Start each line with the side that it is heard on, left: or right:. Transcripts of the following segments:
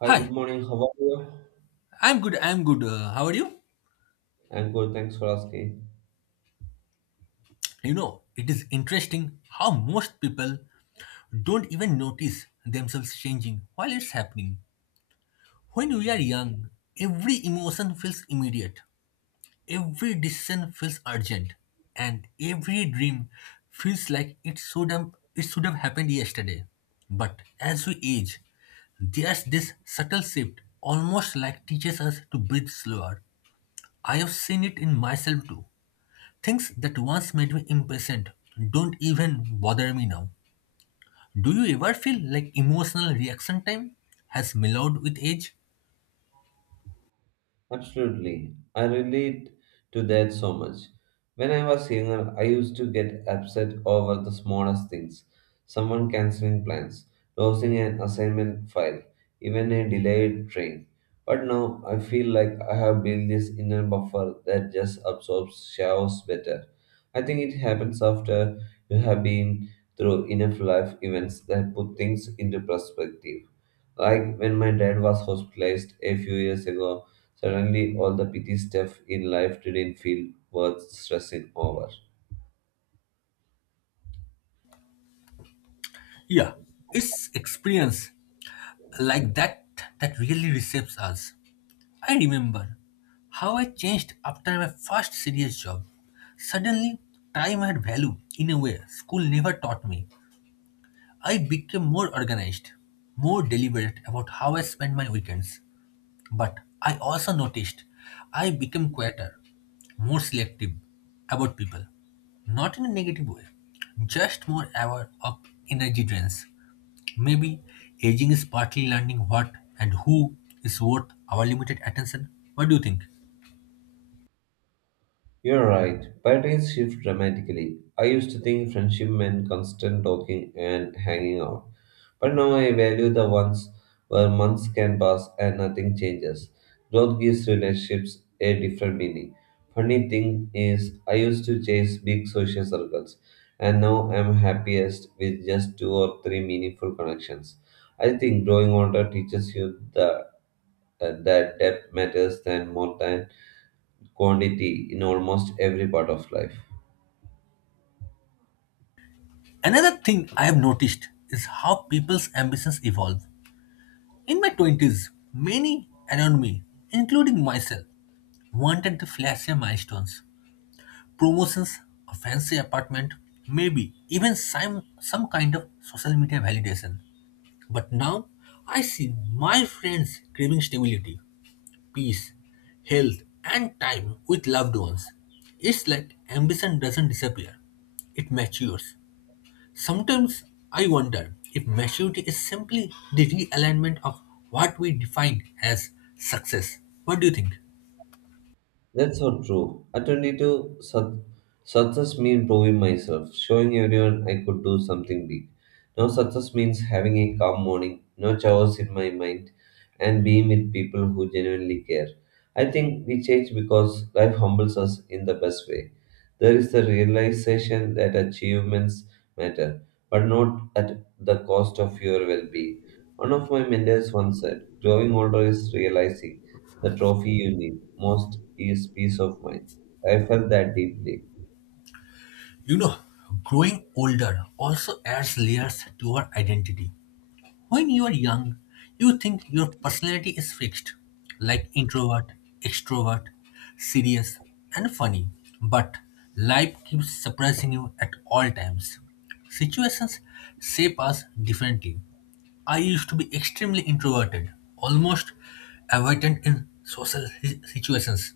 right: Hi, good
left: Hi,
right: morning. How are you?
left: I'm good. How are you?
right: I'm good. Thanks for asking.
left: You know, it is interesting how most people don't even notice themselves changing while it's happening. When we are young, every emotion feels immediate, every decision feels urgent, and every dream feels like it should have happened yesterday. But as we age, there's this subtle shift, almost like teaches us to breathe slower. I have seen it in myself too. Things that once made me impatient don't even bother me now. Do you ever feel like emotional reaction time has mellowed with age?
right: Absolutely. I relate to that so much. When I was younger, I used to get upset over the smallest things someone canceling plans, losing an assignment file, even a delayed train. But now I feel like I have built this inner buffer that just absorbs chaos better. I think it happens after you have been through enough life events that put things into perspective. Like when my dad was hospitalized a few years ago, suddenly, all the petty stuff in life didn't feel worth stressing over.
left: Yeah, it's experience like that that really reshapes us. I remember how I changed after my first serious job. Suddenly, time had value in a way school never taught me. I became more organized, more deliberate about how I spent my weekends. But I also noticed I became quieter, more selective about people. Not in a negative way, just more aware of energy drains. Maybe aging is partly learning what and who is worth our limited attention. What do you think?
right: You're right. Priorities shift dramatically. I used to think friendship meant constant talking and hanging out, but now I value the ones where months can pass and nothing changes. Growth gives relationships a different meaning. Funny thing is, I used to chase big social circles, and now I'm happiest with just two or three meaningful connections. I think growing older teaches you the. That depth matters than more than quantity in almost every part of life.
left: Another thing I have noticed is how people's ambitions evolve. In my 20s, many around me, including myself, wanted the flashier milestones, promotions, a fancy apartment, maybe even some kind of social media validation. But now I see my friends craving stability, peace, health, and time with loved ones. It's like ambition doesn't disappear, it matures. Sometimes I wonder if maturity is simply the realignment of what we define as success. What do you think?
right: That's so true. Alternative success means proving myself, showing everyone I could do something big. Now success means having a calm morning, no chaos in my mind, and being with people who genuinely care. I think we change because life humbles us in the best way. There is the realization that achievements matter, but not at the cost of your well-being. One of my mentors once said, "Growing older is realizing" the trophy you need most is peace of mind. I felt that deeply.
left: You know, growing older also adds layers to our identity. When you are young, you think your personality is fixed, like introvert, extrovert, serious, and funny. But life keeps surprising you at all times. Situations shape us differently. I used to be extremely introverted, almost avoidant in situations.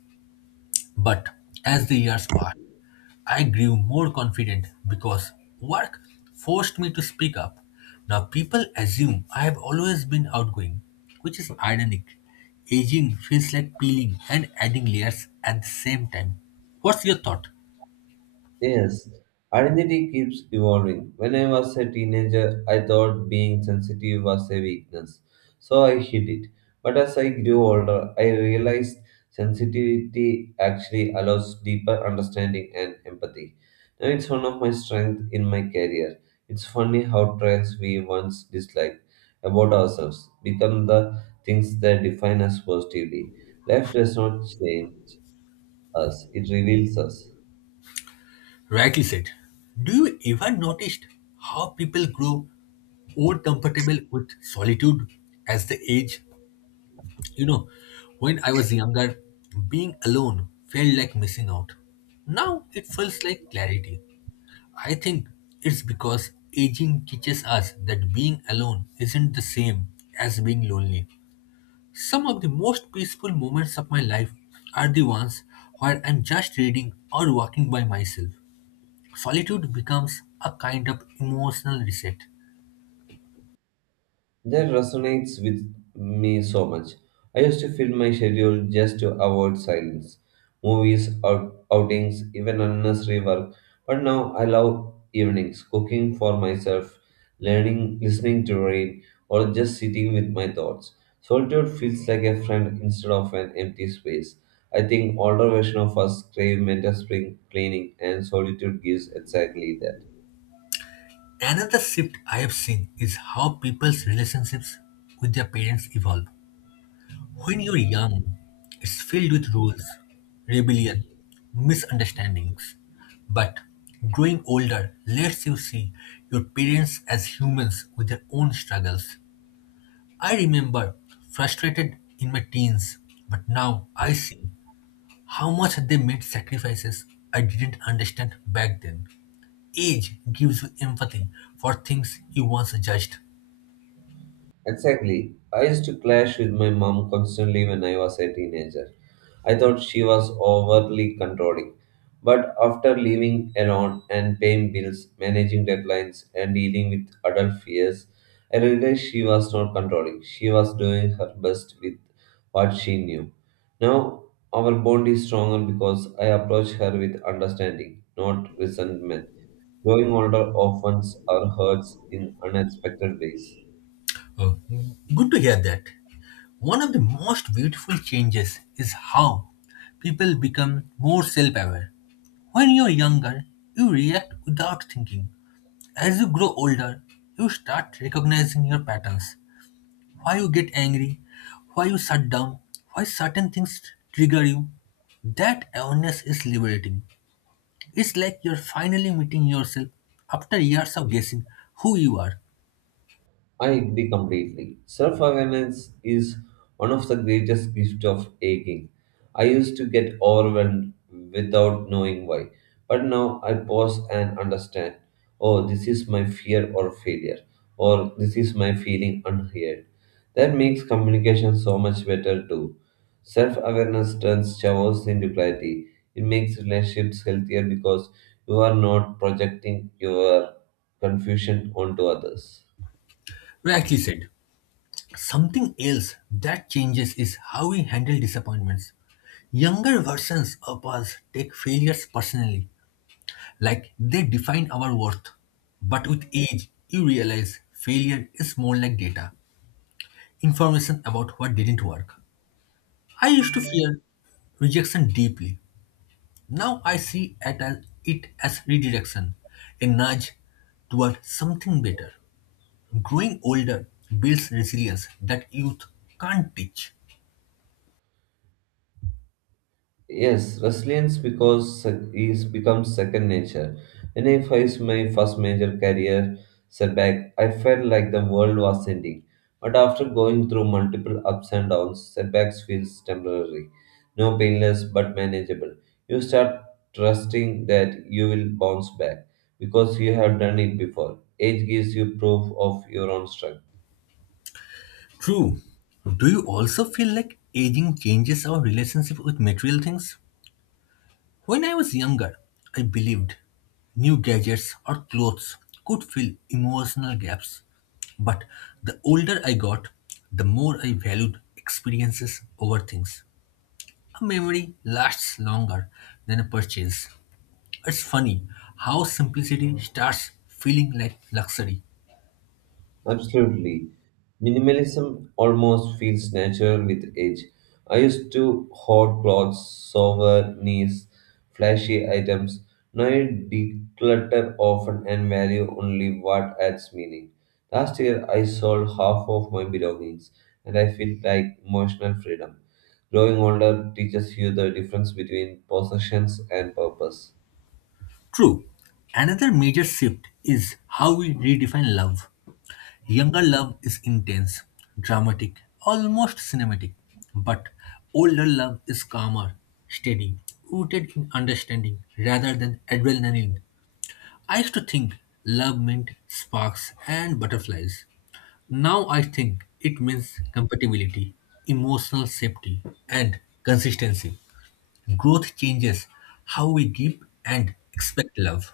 left: But as the years passed, I grew more confident because work forced me to speak up. Now people assume I have always been outgoing, which is ironic. Aging feels like peeling and adding layers at the same time. What's your thought?
right: Yes, identity keeps evolving. When I was a teenager, I thought being sensitive was a weakness, so I hid it. But as I grew older, I realized sensitivity actually allows deeper understanding and empathy. Now it's one of my strengths in my career. It's funny how traits we once disliked about ourselves become the things that define us positively. Life does not change us, it reveals us.
left: Rightly said. Do you ever noticed how people grow more comfortable with solitude as they age? You know, when I was younger, being alone felt like missing out. Now it feels like clarity. I think it's because aging teaches us that being alone isn't the same as being lonely. Some of the most peaceful moments of my life are the ones where I'm just reading or walking by myself. Solitude becomes a kind of emotional reset.
right: That resonates with me so much. I used to fill my schedule just to avoid silence, movies, outings, even unnecessary work. But now I love evenings, cooking for myself, learning, listening to rain, or just sitting with my thoughts. Solitude feels like a friend instead of an empty space. I think older version of us crave mental spring cleaning, and solitude gives exactly that.
left: Another shift I have seen is how people's relationships with their parents evolve. When you're young, it's filled with rules, rebellion, misunderstandings. But growing older lets you see your parents as humans with their own struggles. I remember frustrated in my teens, but now I see how much they made sacrifices I didn't understand back then. Age gives you empathy for things you once judged.
right: Exactly. I used to clash with my mom constantly when I was a teenager. I thought she was overly controlling. But after living alone and paying bills, managing deadlines, and dealing with adult fears, I realized she was not controlling. She was doing her best with what she knew. Now, our bond is stronger because I approach her with understanding, not resentment. Growing older often our hurts in unexpected ways.
left: Oh, good to hear that. One of the most beautiful changes is how people become more self aware. When you're younger, you react without thinking. As you grow older, you start recognizing your patterns why you get angry, why you shut down, why certain things trigger you. That awareness is liberating. It's like you're finally meeting yourself after years of guessing who you are.
right: I agree completely. Self awareness is one of the greatest gifts of aging. I used to get overwhelmed without knowing why, but now I pause and understand oh, this is my fear or failure, or this is my feeling unheard. That makes communication so much better too. Self awareness turns chaos into clarity. It makes relationships healthier because you are not projecting your confusion onto others.
left: Rightly said. Something else that changes is how we handle disappointments. Younger versions of us take failures personally, like they define our worth. But with age, you realize failure is more like data, information about what didn't work. I used to fear rejection deeply. Now I see it as redirection, a nudge toward something better. Growing older builds resilience that youth can't teach.
right: Yes, resilience because sec- is becomes second nature. When I faced my first major career setback, I felt like the world was ending. But after going through multiple ups and downs, setbacks feels temporary, no painless but manageable. You start trusting that you will bounce back because you have done it before. Age gives you proof of your own strength.
left: True. Do you also feel like aging changes our relationship with material things? When I was younger, I believed new gadgets or clothes could fill emotional gaps. But the older I got, the more I valued experiences over things. A memory lasts longer than a purchase. It's funny how simplicity starts feeling like luxury.
right: Absolutely. Minimalism almost feels natural with age. I used to hoard clothes, souvenirs, flashy items. Now I declutter often and value only what adds meaning. Last year I sold half of my belongings and I feel like emotional freedom. Growing older teaches you the difference between possessions and purpose.
left: True, another major shift is how we redefine love. Younger love is intense, dramatic, almost cinematic, but older love is calmer, steady, rooted in understanding rather than adrenaline. I used to think love meant sparks and butterflies. Now I think it means compatibility, emotional safety, and consistency. Growth changes how we give and expect love.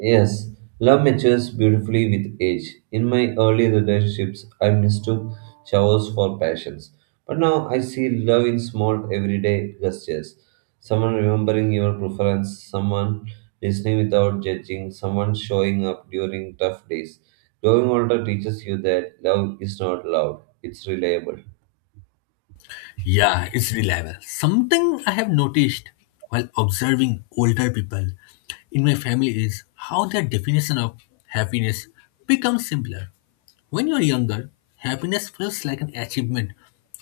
right: Yes, love matures beautifully with age. In my early relationships, I mistook showers for passions. But now I see love in small everyday gestures. Someone remembering your preference, someone listening without judging, someone showing up during tough days. Growing older teaches you that love is not loud, it's reliable.
left: Yeah, it's reliable. Something I have noticed while observing older people in my family is how their definition of happiness becomes simpler. When you're younger, happiness feels like an achievement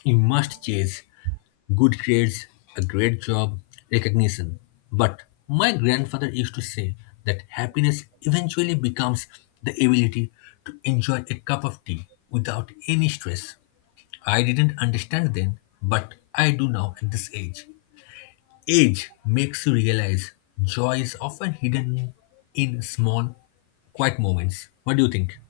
left: you must chase good grades, a great job, recognition. But my grandfather used to say that happiness eventually becomes the ability to enjoy a cup of tea without any stress. I didn't understand then, but I do now at this age. Age makes you realize joy is often hidden in small, quiet moments. What do you think?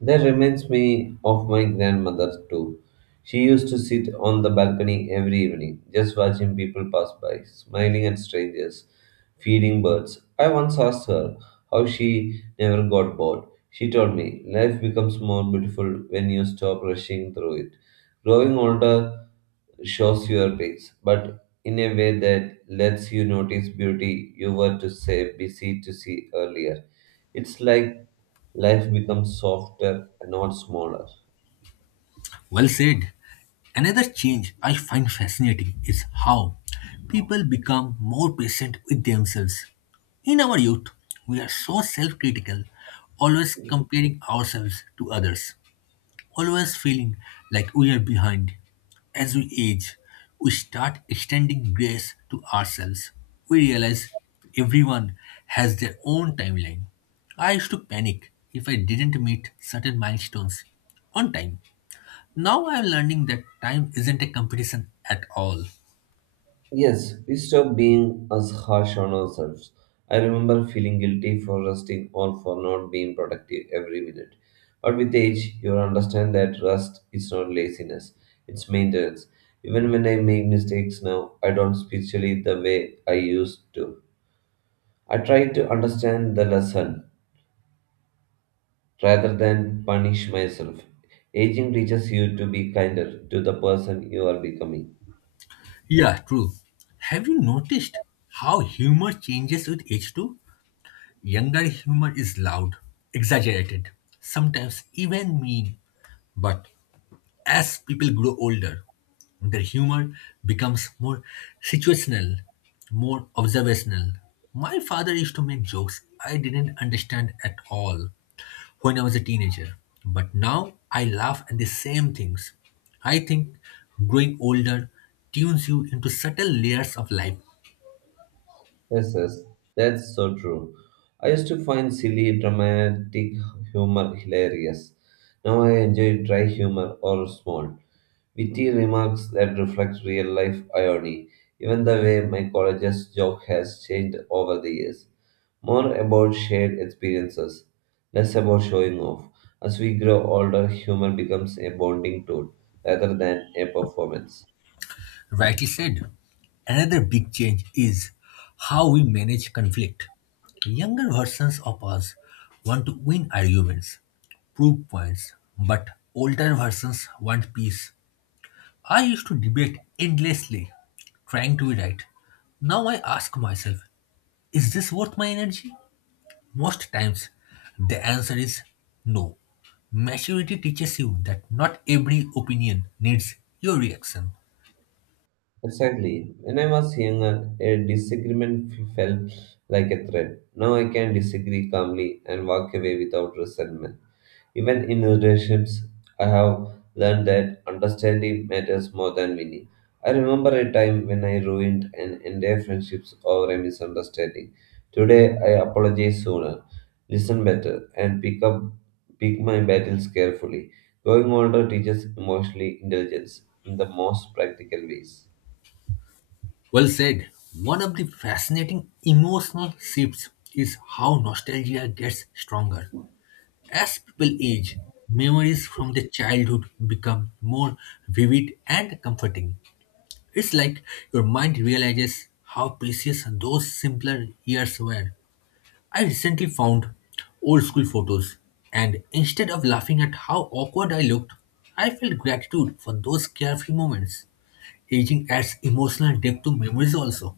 right: That reminds me of my grandmother too. She used to sit on the balcony every evening, just watching people pass by, smiling at strangers, feeding birds. I once asked her how she never got bored. She told me, life becomes more beautiful when you stop rushing through it. Growing older shows your pace, but in a way that lets you notice beauty you were to say busy to see earlier. It's like life becomes softer and not smaller.
left: Well said. Another change I find fascinating is how people become more patient with themselves. In our youth, we are so self critical, always comparing ourselves to others, always feeling like we are behind. As we age, we start extending grace to ourselves. We realize everyone has their own timeline. I used to panic if I didn't meet certain milestones on time. Now I am learning that time isn't a competition at all.
right: Yes, we stop being as harsh on ourselves. I remember feeling guilty for resting or for not being productive every minute. But with age, you understand that rest is not laziness, it's maintenance. Even when I make mistakes now, I don't spiritually the way I used to. I try to understand the lesson rather than punish myself. Aging teaches you to be kinder to the person you are becoming.
left: Yeah, true. Have you noticed how humor changes with age too? Younger humor is loud, exaggerated, sometimes even mean. But as people grow older, their humor becomes more situational, more observational. My father used to make jokes I didn't understand at all when I was a teenager, but now I laugh at the same things. I think growing older tunes you into subtle layers of life.
right: Yes, yes, that's so true. I used to find silly, dramatic humor hilarious. Now I enjoy dry humor or small, witty remarks that reflect real life irony. Even the way my college's joke has changed over the years. More about shared experiences, less about showing off. As we grow older, humor becomes a bonding tool rather than a performance.
left: Rightly said. Another big change is how we manage conflict. Younger versions of us want to win arguments, proof points, but older versions want peace. I used to debate endlessly, trying to be right. Now I ask myself, is this worth my energy? Most times, the answer is no. Maturity teaches you that not every opinion needs your reaction.
right: Exactly. When I was younger, a disagreement felt like a threat. Now I can disagree calmly and walk away without resentment. Even in relationships, I have learned that understanding matters more than winning. I remember a time when I ruined an entire friendship over a misunderstanding. Today, I apologize sooner, listen better, and pick my battles carefully. Growing older teaches emotional intelligence in the most practical ways.
left: Well said. One of the fascinating emotional shifts is how nostalgia gets stronger. As people age, memories from their childhood become more vivid and comforting. It's like your mind realizes how precious those simpler years were. I recently found old school photos, and instead of laughing at how awkward I looked, I felt gratitude for those carefree moments. Aging adds emotional depth to memories also.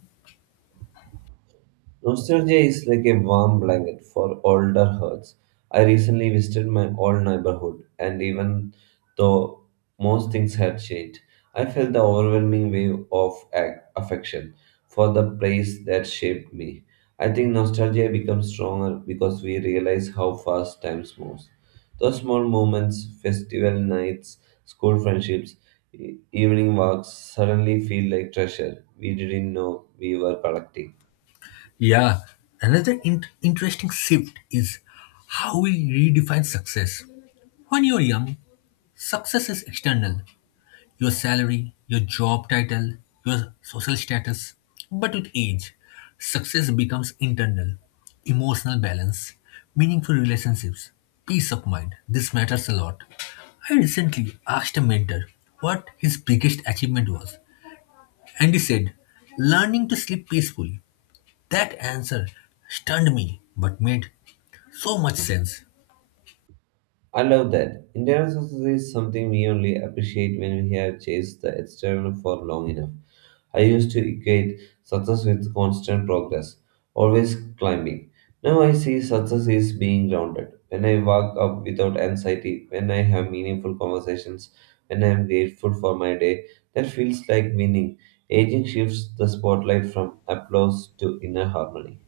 right: Nostalgia is like a warm blanket for older hurts. I recently visited my old neighborhood, and even though most things had changed, I felt the overwhelming wave of affection for the place that shaped me. I think nostalgia becomes stronger because we realize how fast time moves. Those small moments, festival nights, school friendships, evening walks, suddenly feel like treasure we didn't know we were collecting.
left: Yeah, another interesting shift is how we redefine success. When you're young, success is external your salary, your job title, your social status. But with age, success becomes internal emotional balance, meaningful relationships, peace of mind. This matters a lot. I recently asked a mentor what his biggest achievement was, and he said, learning to sleep peacefully. That answer stunned me but made so much sense.
right: I love that. Internal success is something we only appreciate when we have chased the external for long enough. I used to equate success with constant progress, always climbing. Now I see success is being grounded. When I wake up without anxiety, when I have meaningful conversations, when I am grateful for my day, that feels like winning. Aging shifts the spotlight from applause to inner harmony.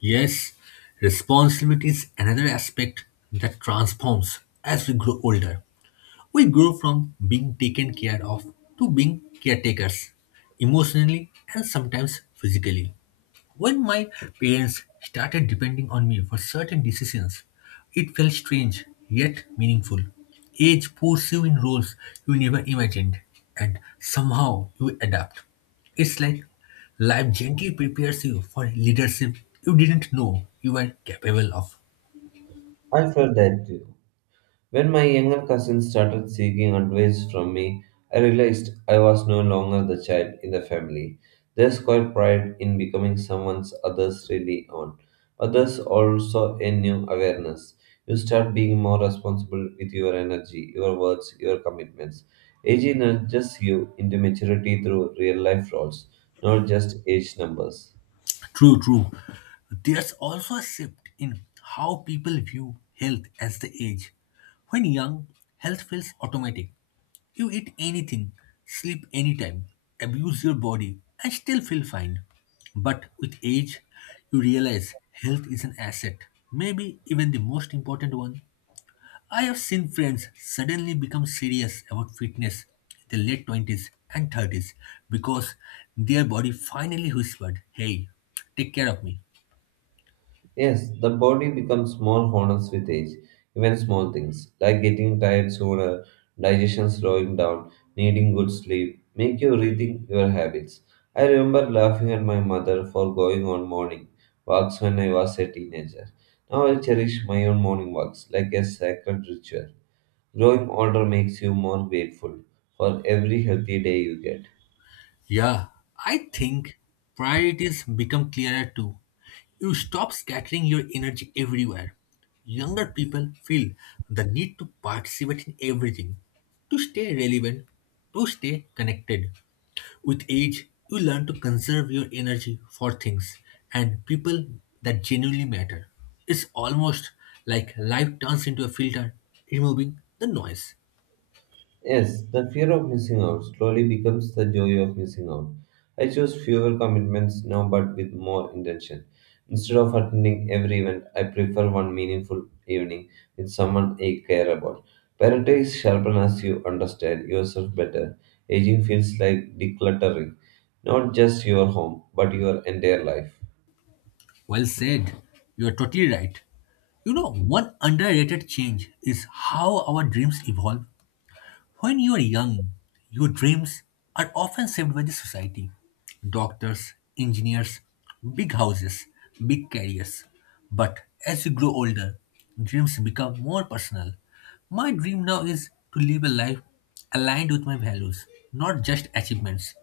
left: Yes, responsibility is another aspect that transforms as we grow older. We grow from being taken care of to being caretakers, emotionally and sometimes physically. When my parents started depending on me for certain decisions, it felt strange yet meaningful. Age puts you in roles you never imagined, and somehow you adapt. It's like life gently prepares you for leadership you didn't know you were capable of.
right: I felt that too. When my younger cousin started seeking advice from me, I realized I was no longer the child in the family. There's quite pride in becoming someone others really own, but there's also a new awareness. You start being more responsible with your energy, your words, your commitments. Age nudges you into maturity through real life roles, not just age numbers.
left: True. There's also a shift in how people view health as the age. When young, health feels automatic. You eat anything, sleep anytime, abuse your body, and still feel fine. But with age, you realize health is an asset, maybe even the most important one. I have seen friends suddenly become serious about fitness in their late 20s and 30s because their body finally whispered, hey, take care of me.
right: Yes, the body becomes more honest with age. Even small things like getting tired sooner, digestion slowing down, needing good sleep make you rethink your habits. I remember laughing at my mother for going on morning walks when I was a teenager. Now I cherish my own morning walks like a sacred ritual. Growing older makes you more grateful for every healthy day you get.
left: Yeah, I think priorities become clearer too. You stop scattering your energy everywhere. Younger people feel the need to participate in everything, to stay relevant, to stay connected. With age, you learn to conserve your energy for things and people that genuinely matter. It's almost like life turns into a filter, removing the noise.
right: Yes, the fear of missing out slowly becomes the joy of missing out. I choose fewer commitments now but with more intention. Instead of attending every event, I prefer one meaningful evening with someone I care about. Priorities sharpen as you understand yourself better. Aging feels like decluttering, not just your home, but your entire life.
left: Well said. You are totally right. You know, one underrated change is how our dreams evolve. When you are young, your dreams are often shaped by the society. Doctors, engineers, big houses, big careers. But as you grow older, dreams become more personal. My dream now is to live a life aligned with my values, not just achievements.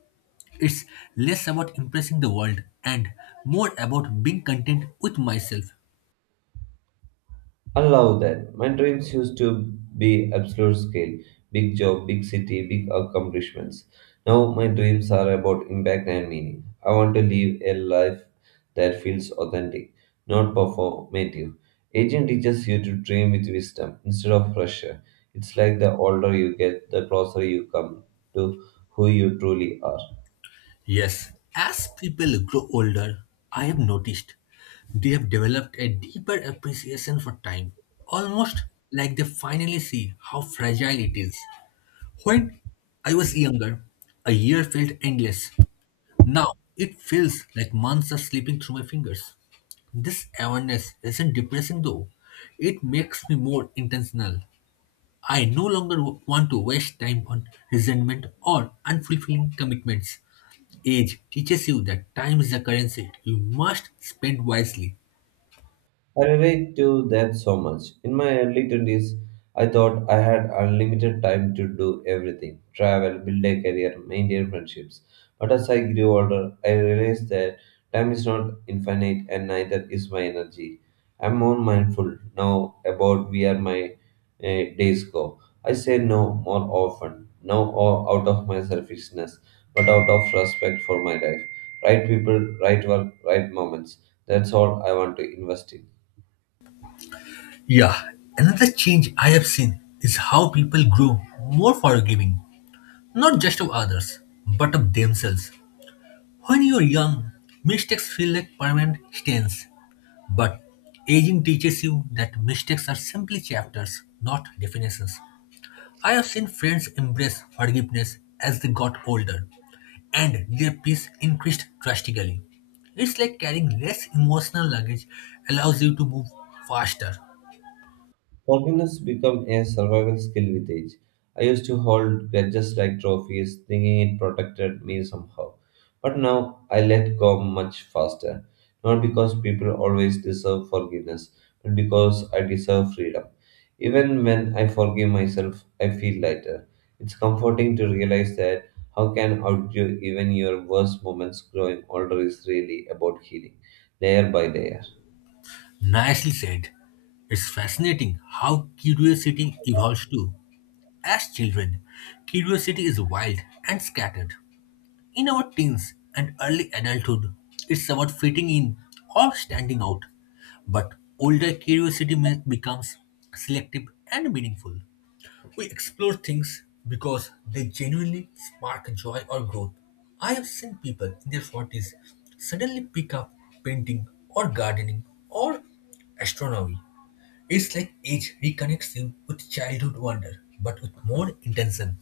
left: It's less about impressing the world and more about being content with myself.
right: Allow that. My dreams used to be absolute scale, big job, big city, big accomplishments. Now my dreams are about impact and meaning. I want to live a life that feels authentic, not performative. Aging teaches you to dream with wisdom instead of pressure. It's like the older you get, the closer you come to who you truly are.
left: Yes, as people grow older, I have noticed they have developed a deeper appreciation for time, almost like they finally see how fragile it is. When I was younger, a year felt endless. Now it feels like months are slipping through my fingers. This awareness isn't depressing though, it makes me more intentional. I no longer want to waste time on resentment or unfulfilling commitments. Age teaches you that time is the currency you must spend wisely.
right: I relate to that so much. In my early 20s, I thought I had unlimited time to do everything travel, build a career, maintain friendships. But as I grew older, I realized that time is not infinite and neither is my energy. I'm more mindful now about where my days go. I say no more often, no out of my selfishness, but out of respect for my life. Right people, right work, right moments. That's all I want to invest in.
left: Yeah, another change I have seen is how people grow more forgiving, not just of others, but of themselves. When you're young, mistakes feel like permanent stains, but aging teaches you that mistakes are simply chapters, not definitions. I have seen friends embrace forgiveness as they got older, and their peace increased drastically. It's like carrying less emotional luggage allows you to move faster.
right: Forgiveness become a survival skill with age. I used to hold grudges like trophies, thinking it protected me somehow. But now I let go much faster. Not because people always deserve forgiveness, but because I deserve freedom. Even when I forgive myself, I feel lighter. It's comforting to realize that how can outdo even your worst moments growing older is really about healing, layer by layer.
left: Nicely said. It's fascinating how curiosity evolves too. As children, curiosity is wild and scattered. In our teens and early adulthood, it's about fitting in or standing out. But older becomes selective and meaningful. We explore things because they genuinely spark joy or growth. I have seen people in their 40s suddenly pick up painting or gardening or astronomy. It's like age reconnects you with childhood wonder but with more intention.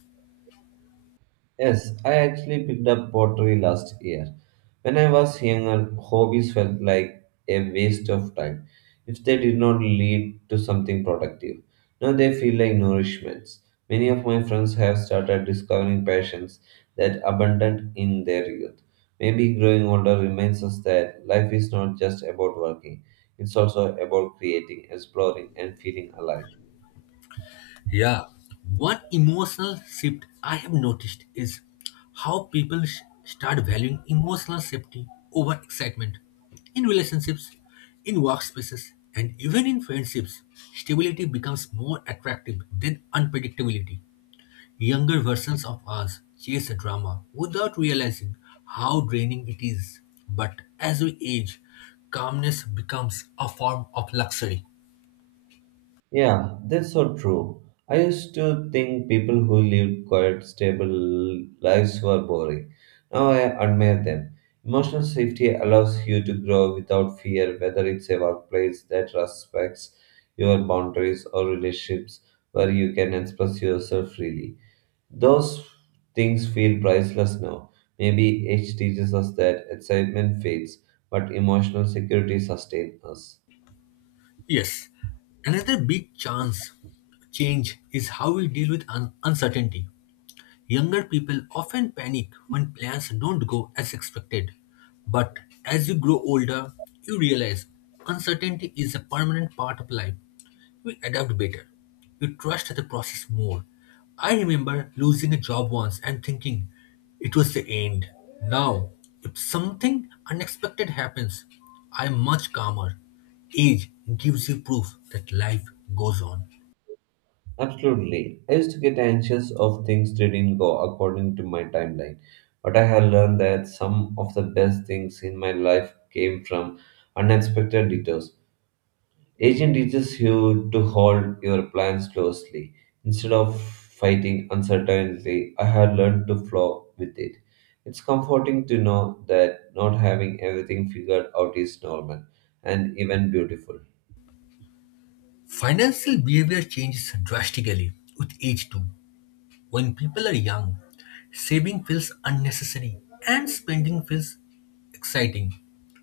right: Yes, I actually picked up pottery last year. When I was younger, hobbies felt like a waste of time if they did not lead to something productive. Now they feel like nourishments. Many of my friends have started discovering passions that abandoned in their youth. Maybe growing older reminds us that life is not just about working, it's also about creating, exploring, and feeling alive.
left: Yeah, one emotional shift I have noticed is how start valuing emotional safety over excitement. In relationships, in workspaces, and even in friendships, stability becomes more attractive than unpredictability. Younger versions of us chase a drama without realizing how draining it is. But as we age, calmness becomes a form of luxury.
right: Yeah, that's so true. I used to think people who lived quiet, stable lives were boring. Now I admire them. Emotional safety allows you to grow without fear, whether it's a workplace that respects your boundaries or relationships where you can express yourself freely. Those things feel priceless now. Maybe age teaches us that excitement fades, but emotional security sustains us.
left: Yes, another big chance change is how we deal with uncertainty. Younger people often panic when plans don't go as expected. But as you grow older, you realize uncertainty is a permanent part of life we adapt better. We trust the process more. I remember losing a job once and thinking it was the end. Now, if something unexpected happens, I'm much calmer. Age gives you proof that life goes on.
right: Absolutely. I used to get anxious of things that didn't go according to my timeline, but I have learned that some of the best things in my life came from unexpected detours. Aging teaches you to hold your plans closely. Instead of fighting uncertainty, I have learned to flow with it. It's comforting to know that not having everything figured out is normal and even beautiful.
left: Financial behavior changes drastically with age too. When people are young, saving feels unnecessary and spending feels exciting.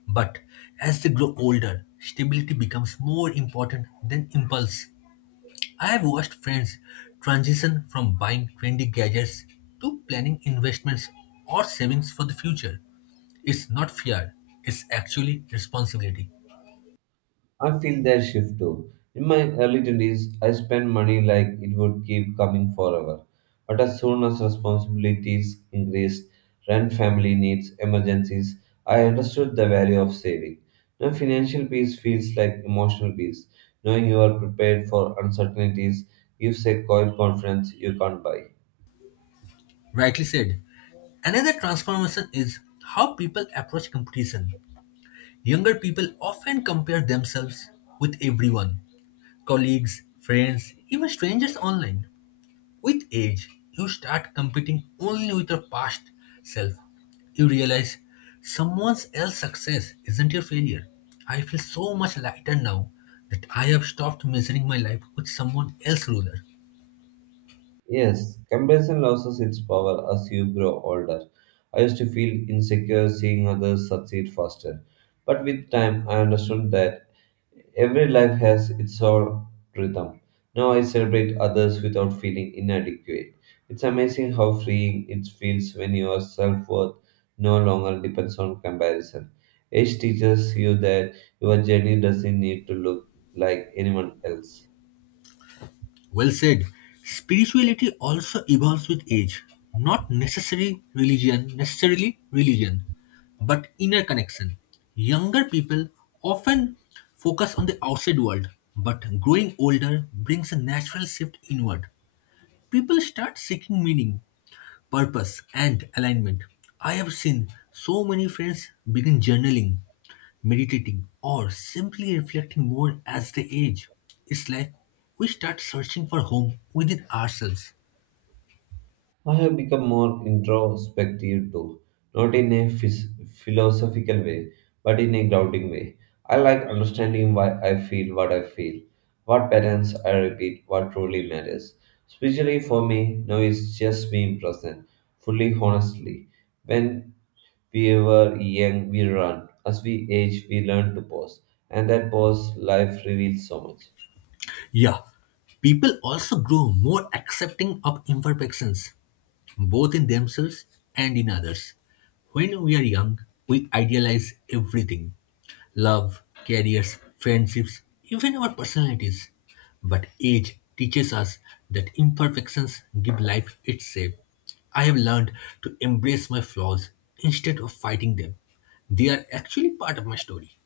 left: But as they grow older, stability becomes more important than impulse. I have watched friends transition from buying trendy gadgets to planning investments or savings for the future. It's not fear, it's actually responsibility.
right: I feel that shift too. In my early 20s, I spent money like it would keep coming forever. But as soon as responsibilities increased, rent, family needs, emergencies, I understood the value of saving. Now, financial peace feels like emotional peace. Knowing you are prepared for uncertainties gives a quiet confidence you can't buy.
left: Rightly said. Another transformation is how people approach competition. Younger people often compare themselves with everyone colleagues, friends, even strangers online. With age, you start competing only with your past self. You realize someone else's success isn't your failure. I feel so much lighter now that I have stopped measuring my life with someone else's ruler.
right: Yes, comparison loses its power as you grow older. I used to feel insecure seeing others succeed faster. But with time, I understood that every life has its own rhythm. Now I celebrate others without feeling inadequate. It's amazing how freeing it feels when your self worth no longer depends on comparison. Age teaches you that your journey doesn't need to look like anyone else.
left: Well said. Spirituality also evolves with age. Not necessarily religion, necessarily religion, but inner connection. Younger people often focus on the outside world, but growing older brings a natural shift inward. People start seeking meaning, purpose, and alignment. I have seen so many friends begin journaling, meditating, or simply reflecting more as they age. It's like we start searching for home within ourselves.
right: I have become more introspective too, not in a philosophical way, but in a grounding way. I like understanding why I feel, what patterns I repeat, what truly matters. Especially for me, now it's just being present, fully honestly. When we were young, we run. As we age, we learn to pause, and that pause, life reveals so much.
left: Yeah, people also grow more accepting of imperfections, both in themselves and in others. When we are young, we idealize everything love, careers, friendships, even our personalities. But age teaches us that imperfections give life its shape. I have learned to embrace my flaws instead of fighting them. They are actually part of my story.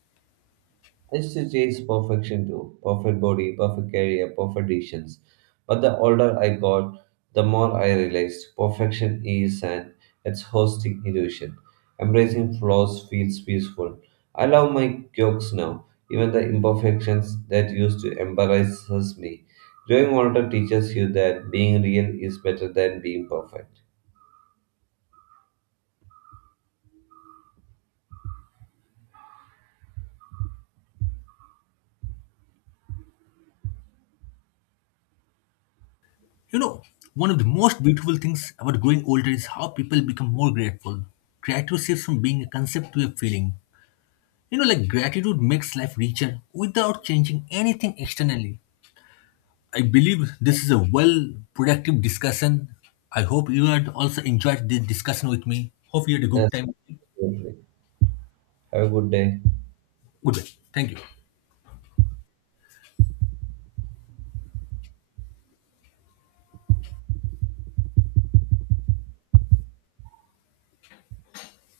right: It's to chase perfection too. Perfect body, perfect career, perfect decisions. But the older I got, the more I realized perfection is an it's hosting illusion. Embracing flaws feels peaceful. I love my quirks now, even the imperfections that used to embarrass me. Growing older teaches you that being real is better than being perfect.
left: You know, one of the most beautiful things about growing older is how people become more grateful. Gratitude shifts from being a concept to a feeling. You know, like gratitude makes life richer without changing anything externally. I believe this is a well productive discussion. I hope you had also enjoyed this discussion with me. Hope you had a good
right: Yes,
left: time.
right: absolutely. Have a good day.
left: Goodbye. Thank you.